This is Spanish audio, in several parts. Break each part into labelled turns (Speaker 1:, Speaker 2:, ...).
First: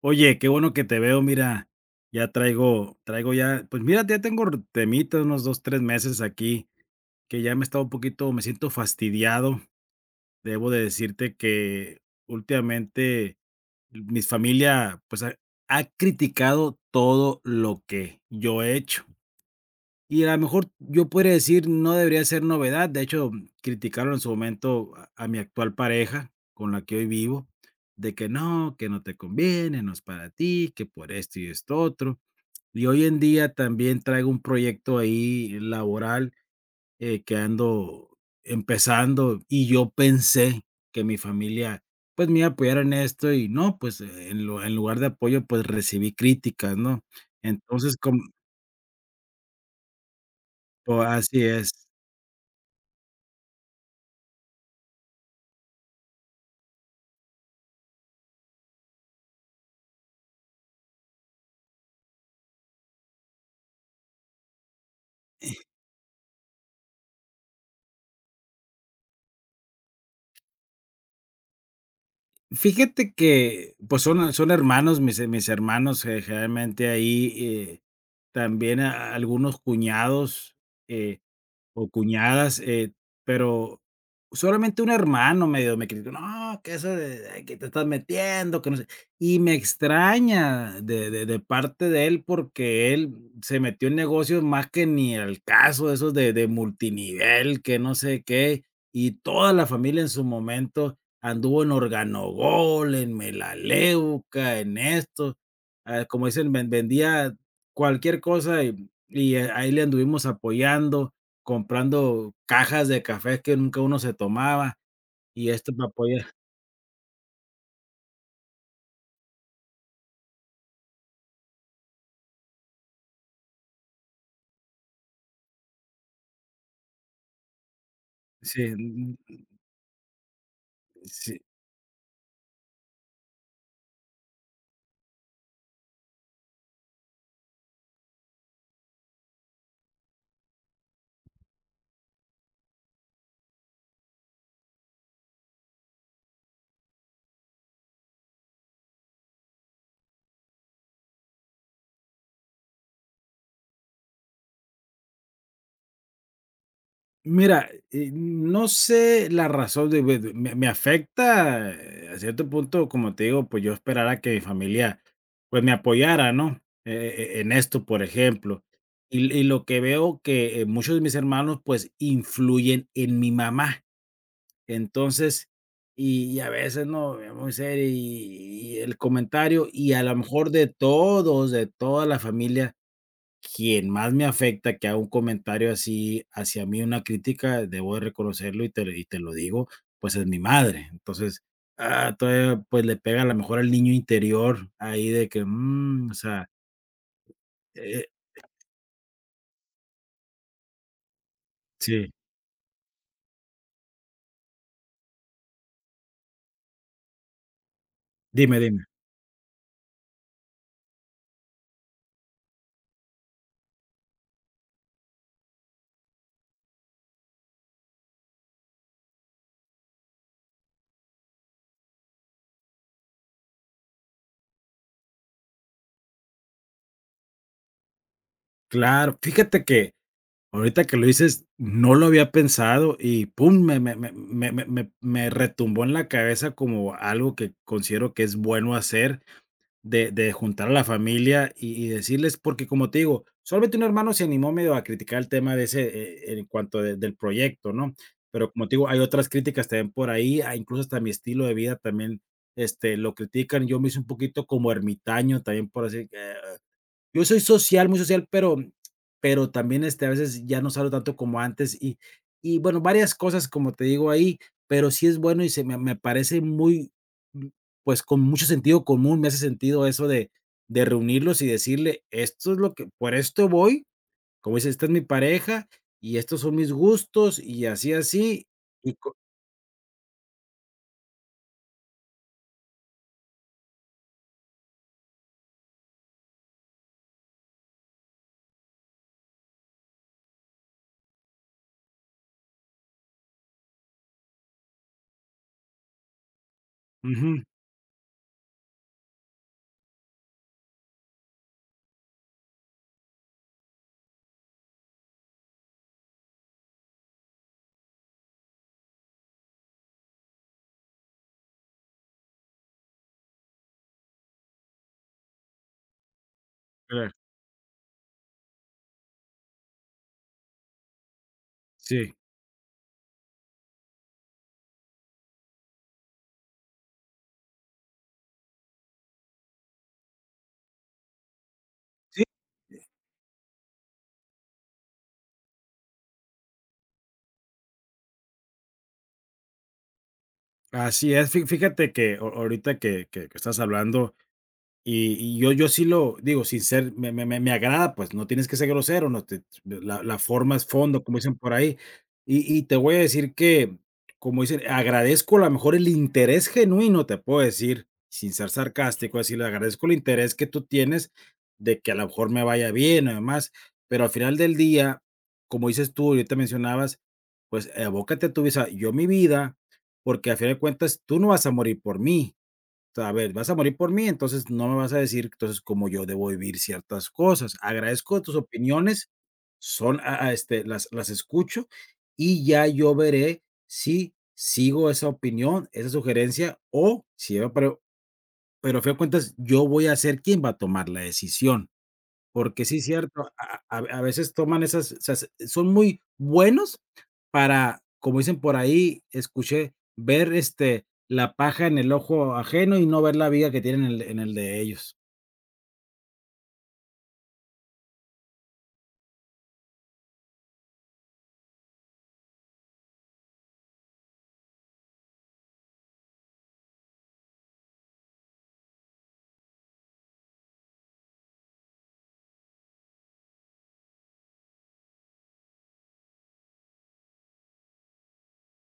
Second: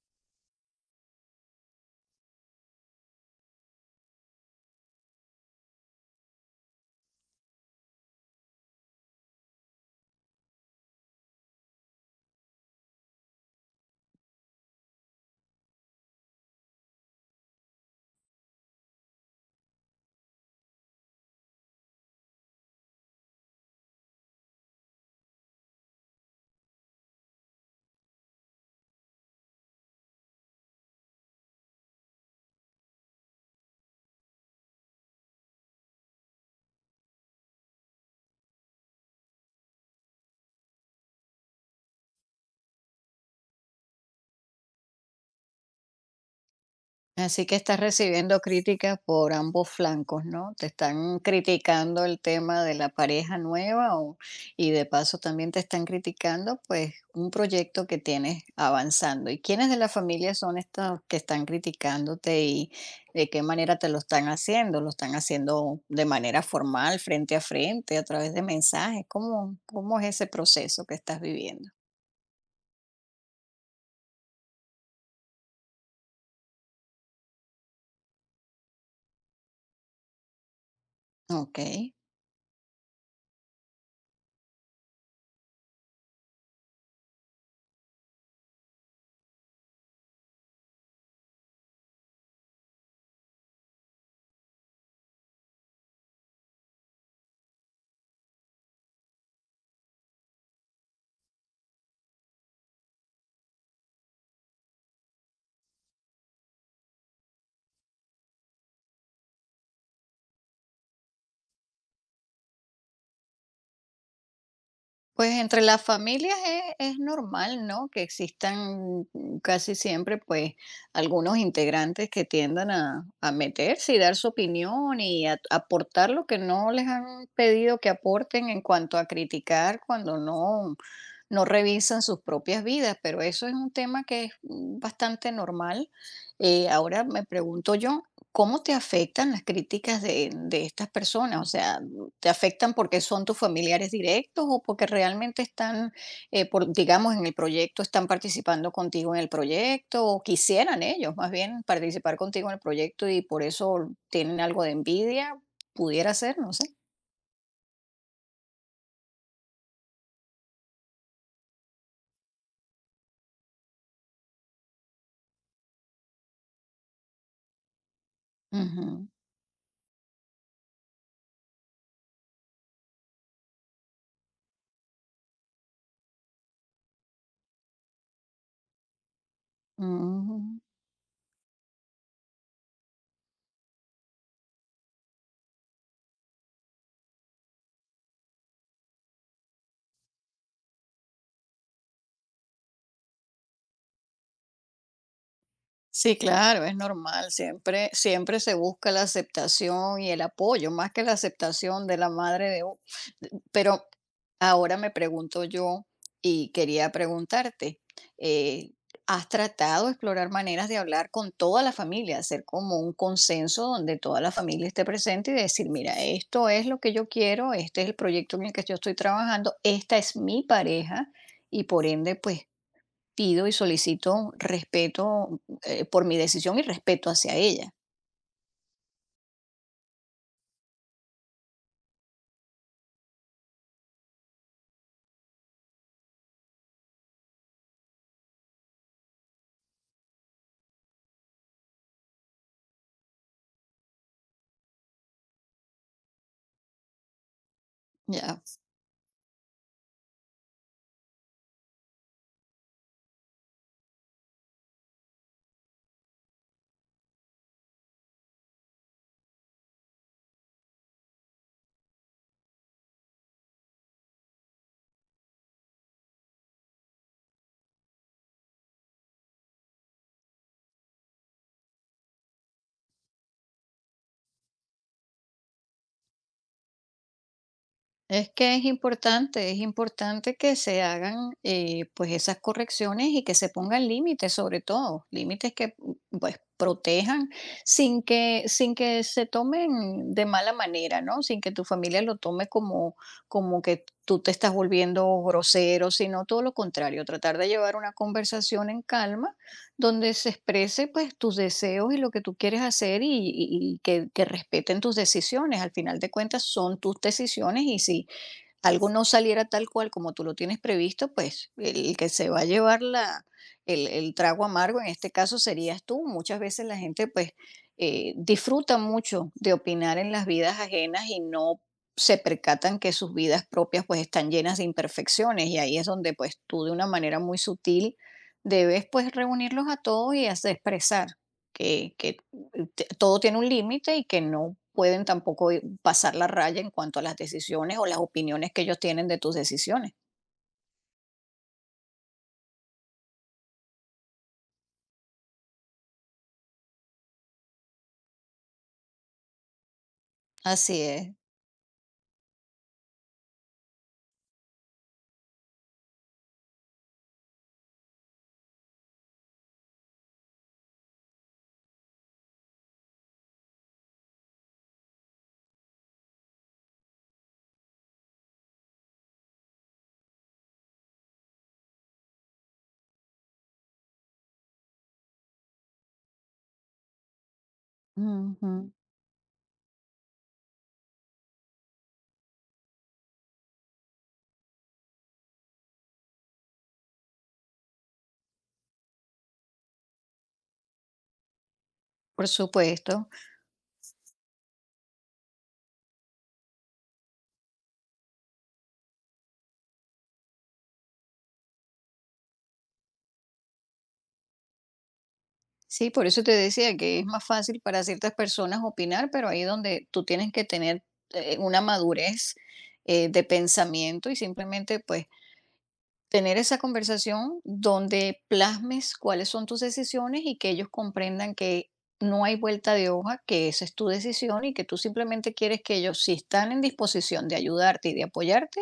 Speaker 1: Oye, qué bueno que te veo. Mira, ya traigo ya, pues mira, ya tengo r temita, unos 2, 3 meses aquí, que ya me he estado un poquito, me siento fastidiado. Debo de decirte que últimamente mi familia, pues, ha criticado todo lo que yo he hecho. Y a lo mejor yo podría decir, no debería ser novedad. De hecho, criticaron en su momento a mi actual pareja, con la que hoy vivo, de que no te conviene, no es para ti, que por esto y esto otro. Y hoy en día también traigo un proyecto ahí laboral, que ando empezando, y yo pensé que mi familia pues me iba a apoyar en esto, y no, pues en, en lugar de apoyo pues recibí críticas, ¿no?
Speaker 2: Así que estás
Speaker 1: Entonces, como,
Speaker 2: recibiendo críticas por ambos flancos, ¿no? Te están
Speaker 1: así es.
Speaker 2: criticando el tema de la pareja nueva o- y de paso también te están criticando pues un proyecto que tienes avanzando. ¿Y quiénes de la familia son estos que están criticándote y de qué manera te lo están haciendo? ¿Lo están haciendo de manera formal, frente a frente, a través de mensajes? ¿Cómo, cómo es ese proceso que estás viviendo?
Speaker 1: Fíjate que, pues, son hermanos, mis hermanos, generalmente ahí, también a algunos cuñados, eh,
Speaker 2: Ok.
Speaker 1: o cuñadas, pero solamente un hermano medio me criticó: "No, que eso de ay, que te estás metiendo, que no sé". Y me extraña de parte de él, porque él se metió en negocios más que ni al caso, esos de multinivel, que no sé qué, y toda la familia en su momento anduvo en organogol, en melaleuca, en esto, ah, como dicen, vendía cualquier cosa y ahí le anduvimos apoyando, comprando cajas de café que nunca uno se tomaba,
Speaker 2: Pues
Speaker 1: y
Speaker 2: entre
Speaker 1: esto
Speaker 2: las
Speaker 1: para apoyar.
Speaker 2: familias e es normal, ¿no?, que existan casi siempre, pues, algunos integrantes que tiendan a meterse y dar su opinión y a aportar lo que no les han pedido que aporten
Speaker 1: Sí,
Speaker 2: en cuanto a
Speaker 1: mm,
Speaker 2: criticar cuando no
Speaker 1: sí.
Speaker 2: no revisan sus propias vidas, pero eso es un tema que es bastante normal. Ahora me pregunto yo, ¿cómo te afectan las críticas de estas personas? O sea, ¿te afectan porque son tus familiares directos o porque realmente están, digamos, en el proyecto, están participando contigo en el proyecto o quisieran ellos más bien participar contigo en el proyecto y por eso tienen algo de envidia? Pudiera ser, no sé.
Speaker 1: Mira, no sé la razón de me afecta, a cierto punto, como te digo, pues, yo esperara que mi familia, pues, me apoyara, ¿no? E en esto, por ejemplo.
Speaker 2: Ujú,
Speaker 1: Y lo que veo que, muchos de mis hermanos, pues, influyen en mi mamá. Entonces, y a veces, no, es muy serio y el comentario, y a lo mejor
Speaker 2: ujú.
Speaker 1: de todos, de toda la familia, quien más me afecta que haga un comentario así hacia mí, una crítica, debo de reconocerlo y te lo digo, pues es mi madre. Entonces, ah, todavía, pues le pega a lo mejor al niño interior ahí de que, mm, o
Speaker 2: Sí,
Speaker 1: sea,
Speaker 2: claro, es normal. Siempre,
Speaker 1: eh
Speaker 2: siempre se busca la aceptación y el apoyo, más que la aceptación de la
Speaker 1: sí,
Speaker 2: madre de... u- de- Pero ahora me pregunto yo y quería preguntarte,
Speaker 1: dime,
Speaker 2: eh,
Speaker 1: dime.
Speaker 2: ¿has tratado de explorar maneras de hablar con toda la familia, hacer como un consenso donde toda la familia esté presente y decir, mira, esto es lo que yo quiero, este es el proyecto en el que yo estoy trabajando, esta es mi pareja y por ende, pues pido y solicito respeto por mi decisión y respeto hacia ella.
Speaker 1: Claro, fíjate que ahorita que lo dices, no lo había pensado, y pum, me retumbó en la cabeza como algo que considero que es bueno hacer, de juntar a la familia y decirles, porque como te digo, solamente un hermano se animó medio a criticar el tema de ese, en cuanto de del proyecto, ¿no?
Speaker 2: Ya.
Speaker 1: Pero como te digo, hay otras críticas también por ahí, ah, incluso hasta mi estilo de vida también, este, lo critican. Yo me hice un poquito como ermitaño también, por así, yo soy social, muy social, pero también, este, a veces ya no salgo tanto como antes, y bueno, varias cosas, como te digo ahí, pero sí es bueno y se me parece muy, mm, pues, con mucho sentido común, me hace sentido eso de reunirlos y decirle: "Esto es lo que por esto voy", como dices: "Esta es mi pareja y estos son mis gustos y así,
Speaker 2: Es
Speaker 1: así",
Speaker 2: que
Speaker 1: y co
Speaker 2: es importante que se hagan pues esas correcciones y que se pongan límites sobre todo, límites que pues protejan sin que, sin que se tomen de mala manera, ¿no? Sin que tu familia lo tome como, como que tú te estás volviendo grosero, sino todo lo contrario, tratar
Speaker 1: ujú,
Speaker 2: de llevar una conversación en calma donde se exprese pues tus deseos y lo que tú quieres hacer y que respeten tus decisiones. Al final de cuentas son tus decisiones y si algo no saliera tal cual como tú lo tienes previsto, pues el que se va a llevar la, el trago amargo en este caso serías tú. Muchas veces la gente
Speaker 1: claro,
Speaker 2: pues disfruta mucho de opinar en las vidas ajenas y no
Speaker 1: sí.
Speaker 2: se percatan que sus vidas propias pues están llenas de imperfecciones y ahí es donde pues tú de una manera muy sutil debes pues reunirlos a todos y hacer expresar que,
Speaker 1: Sí,
Speaker 2: todo tiene un límite y que no pueden tampoco i- pasar la raya en cuanto a las decisiones o las opiniones que ellos tienen de tus decisiones.
Speaker 1: así es. Fí Fíjate que a ahorita que estás hablando. Y yo yo sí lo digo, sin ser me me me me agrada, pues, no tienes que ser grosero, no te la forma es
Speaker 2: Así
Speaker 1: fondo,
Speaker 2: es.
Speaker 1: como dicen por ahí. Y te voy a decir que, como dicen, agradezco a lo mejor el interés genuino, te puedo decir, sin ser sarcástico, decirle: "Agradezco el interés que tú tienes de que a lo mejor me vaya bien o demás", pero al final del día, como dices tú, ahorita mencionabas, pues, abócate a tu vida. Yo mi vida, porque a final de cuentas tú no vas a morir por mí. Sea, a ver, vas a morir por mí, entonces no me vas a decir, entonces, cómo yo debo vivir ciertas cosas. Agradezco tus
Speaker 2: Ujú.
Speaker 1: opiniones, son, a este, las escucho y ya yo veré si sigo esa opinión, esa sugerencia o si, pero a fin de cuentas yo voy a ser quien va a tomar la decisión.
Speaker 2: Por
Speaker 1: Porque sí, es
Speaker 2: supuesto.
Speaker 1: cierto, a veces toman esas, o sea, son muy buenos para, como dicen por ahí, escuché, ver, este, la paja en el ojo ajeno y no ver la viga que tienen en el de ellos.
Speaker 2: Sí, por eso te decía que es más fácil para ciertas personas opinar, pero ahí donde tú tienes que tener una madurez de pensamiento y simplemente pues tener esa conversación donde plasmes cuáles son tus decisiones y que ellos comprendan que no hay vuelta de hoja, que esa es tu decisión y que tú simplemente quieres que ellos, si están en disposición de ayudarte y de apoyarte,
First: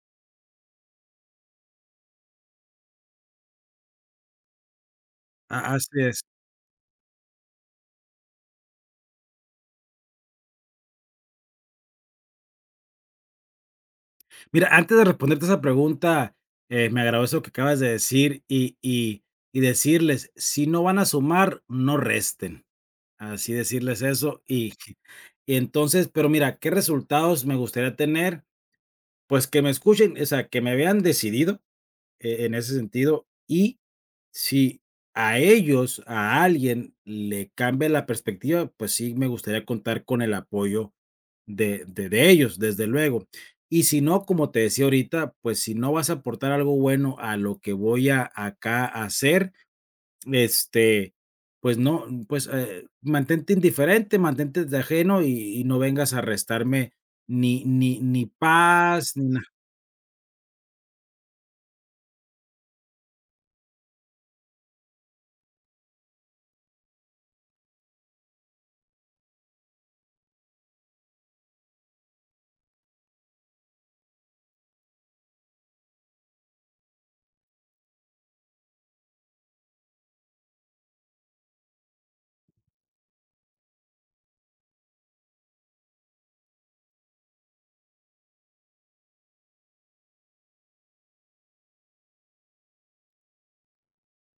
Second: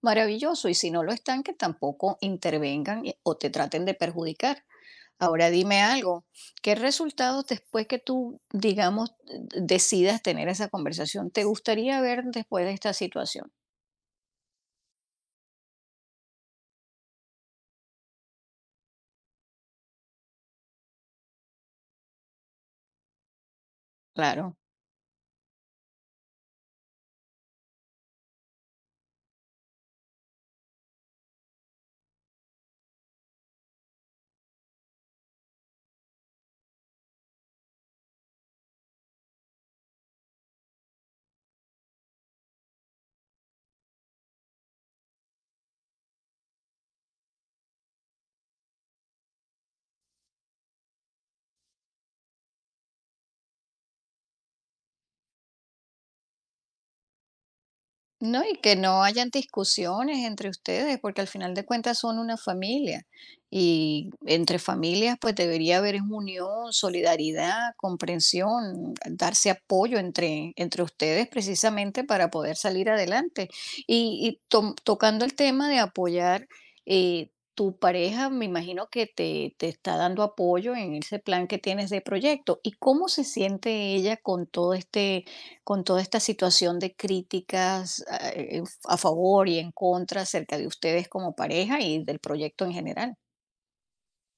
Speaker 2: maravilloso. Y si no lo están, que tampoco intervengan y- o te traten de perjudicar. Ahora
Speaker 1: A
Speaker 2: dime
Speaker 1: así es.
Speaker 2: algo, ¿qué resultados después que tú, digamos, decidas tener esa conversación, te gustaría ver después de esta situación?
Speaker 1: Mira, antes de responderte esa pregunta, me agradó eso que acabas de decir y decirles, si no van a sumar, no resten. Así decirles eso
Speaker 2: Claro.
Speaker 1: y y entonces, pero mira, ¿qué resultados me gustaría tener? Pues que me escuchen, o sea, que me vean decidido, en ese sentido y si a ellos, a alguien le cambia la perspectiva, pues sí me gustaría contar con el apoyo de ellos, desde luego. Y si no, como te decía ahorita, pues si no vas a aportar algo bueno a lo que voy a acá a hacer, este, pues no, pues mantente indiferente, mantente de ajeno, y no vengas a restarme ni
Speaker 2: No, y que no
Speaker 1: paz, ni
Speaker 2: hayan
Speaker 1: nada.
Speaker 2: discusiones entre ustedes, porque al final de cuentas son una familia. Y entre familias, pues debería haber es unión, solidaridad, comprensión, darse apoyo entre, entre ustedes precisamente para poder salir adelante. Y, tocando el tema de apoyar, tu pareja me imagino que te está dando apoyo en ese plan que tienes de proyecto. ¿Y cómo se siente ella con todo este con toda esta situación de críticas ah, a favor y en contra acerca de ustedes como pareja y del proyecto en general?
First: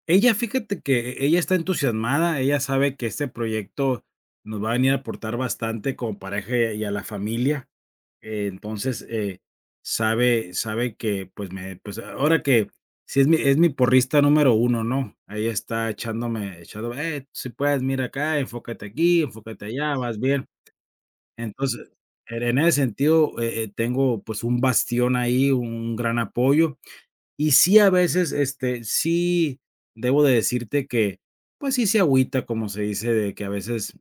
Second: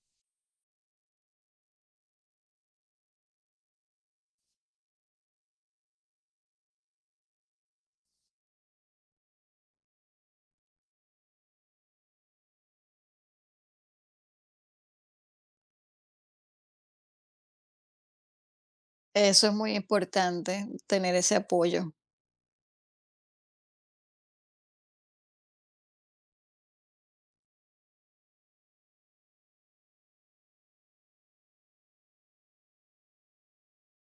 Speaker 1: Ella, fíjate que ella está entusiasmada, ella sabe que este proyecto nos va a venir a aportar bastante como pareja y a la familia. Entonces, sabe, sabe que, pues, me, pues ahora que si es mi, es mi porrista número uno, ¿no? Ahí está echándome, echándome, si puedes, mira acá, enfócate aquí,
Speaker 2: Eso es
Speaker 1: enfócate
Speaker 2: muy
Speaker 1: allá, vas bien.
Speaker 2: importante, tener ese
Speaker 1: Entonces,
Speaker 2: apoyo.
Speaker 1: en ese sentido, tengo pues un bastión ahí, un gran apoyo, y sí, a veces, este, sí debo de decirte que, pues sí se agüita, como se dice, de que a veces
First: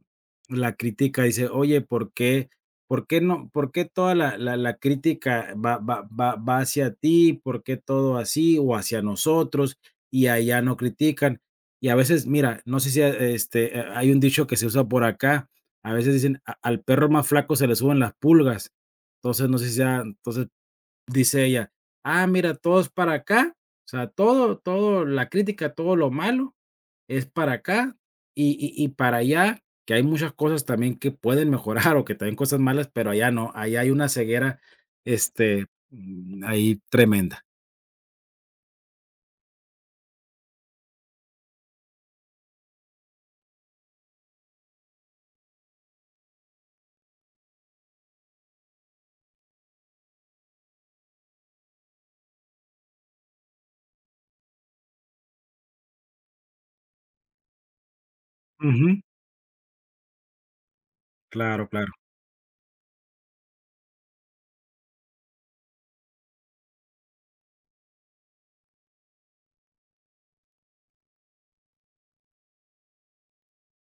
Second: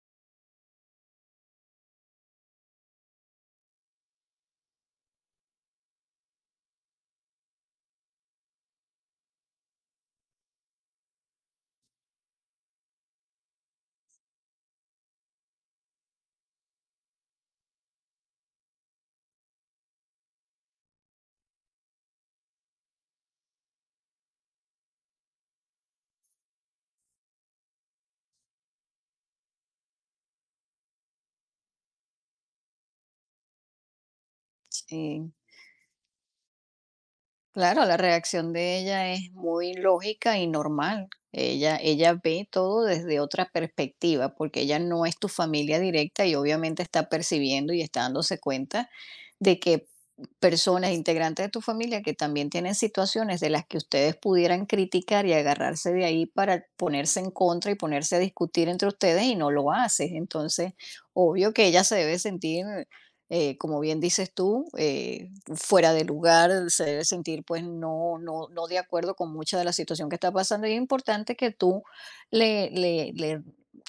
Speaker 1: la crítica dice, oye, ¿por qué? ¿Por qué no? ¿Por qué toda la crítica va hacia ti? ¿Por qué todo así? O hacia nosotros, y allá no critican. Y a veces, mira, no sé si este, hay un dicho que se usa por acá. A veces dicen: Al perro más flaco se le suben las pulgas". Entonces, no sé si sea, entonces dice ella: "Ah, mira, todo es para acá". O sea, todo la crítica, todo lo malo es para acá, y para allá, que hay muchas cosas también que pueden mejorar o que también cosas malas, pero allá no, allá hay una ceguera,
Speaker 2: Sí.
Speaker 1: este, mm, ahí tremenda.
Speaker 2: Claro, la reacción de ella es muy lógica y normal. Ella ve todo desde otra perspectiva, porque ella no es tu familia directa y obviamente está percibiendo y está dándose cuenta de que personas integrantes de tu familia que también tienen situaciones de las que ustedes pudieran criticar y agarrarse de ahí para ponerse en contra y ponerse a discutir entre
Speaker 1: Ujú.
Speaker 2: ustedes y no lo haces. Entonces, obvio que
Speaker 1: Claro,
Speaker 2: ella
Speaker 1: claro.
Speaker 2: se debe sentir, como bien dices tú, fuera de lugar, se debe sentir pues no, no, no de acuerdo con mucha de la situación que está pasando y es importante que tú le, le, le,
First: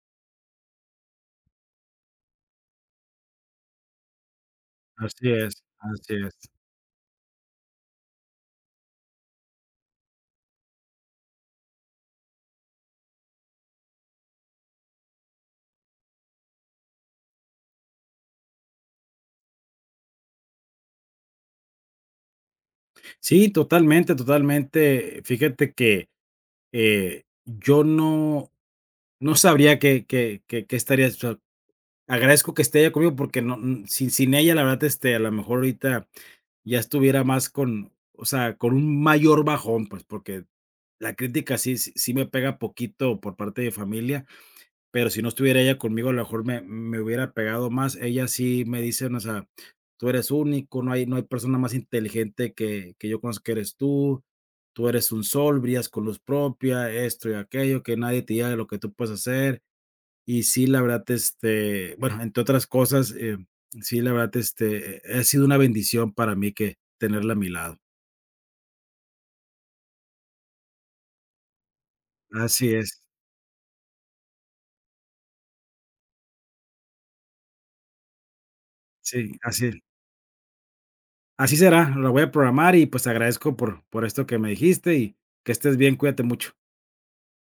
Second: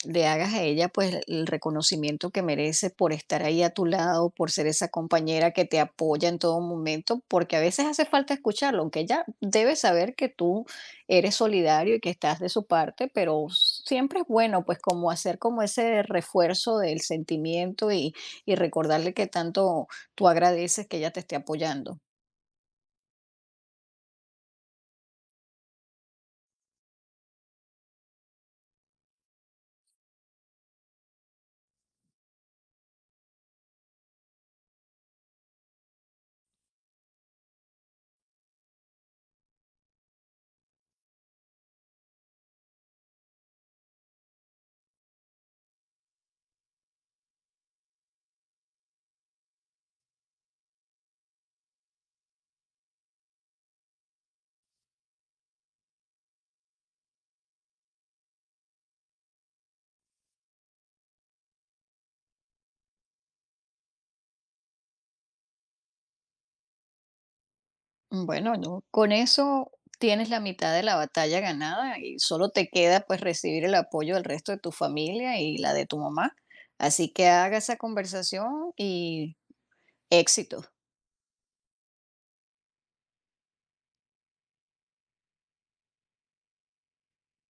Speaker 2: le hagas a ella pues el reconocimiento que merece por estar ahí a tu lado, por ser esa
Speaker 1: Así
Speaker 2: compañera
Speaker 1: es,
Speaker 2: que te
Speaker 1: así
Speaker 2: apoya
Speaker 1: es.
Speaker 2: en todo momento, porque a veces hace falta escucharlo, aunque ella debe saber que tú eres solidario y que estás de su parte, pero siempre es bueno pues como hacer como ese refuerzo del sentimiento y recordarle que tanto tú agradeces que ella te esté apoyando.
Speaker 1: Sí, totalmente, totalmente. Fíjate que, yo no no sabría qué estaría. Agradezco que esté ella conmigo porque no, mm, sin ella, la verdad, este, a lo mejor ahorita ya estuviera más con, o sea, con un mayor bajón, pues, porque la crítica sí me pega poquito por parte de familia, pero si no estuviera ella conmigo, a lo mejor me hubiera pegado más. Ella sí me dice, o sea: "Tú eres único, no hay persona más inteligente que yo conozco que eres tú. Tú eres un sol, brillas con luz propia", esto y aquello, que nadie te diga lo que tú puedes hacer. Y sí, la verdad, este, bueno, entre otras cosas, sí, la verdad, este, ha sido una bendición para mí que tenerla a mi lado.
Speaker 2: Bueno, no, con eso tienes la mitad de la batalla ganada y solo te
Speaker 1: Así es.
Speaker 2: queda pues recibir el apoyo del resto de tu familia y la de tu mamá. Así que haga esa conversación
Speaker 1: Sí,
Speaker 2: y
Speaker 1: así
Speaker 2: éxito.
Speaker 1: así será, la voy a programar y, pues, te agradezco por esto que me dijiste, y que estés bien, cuídate mucho.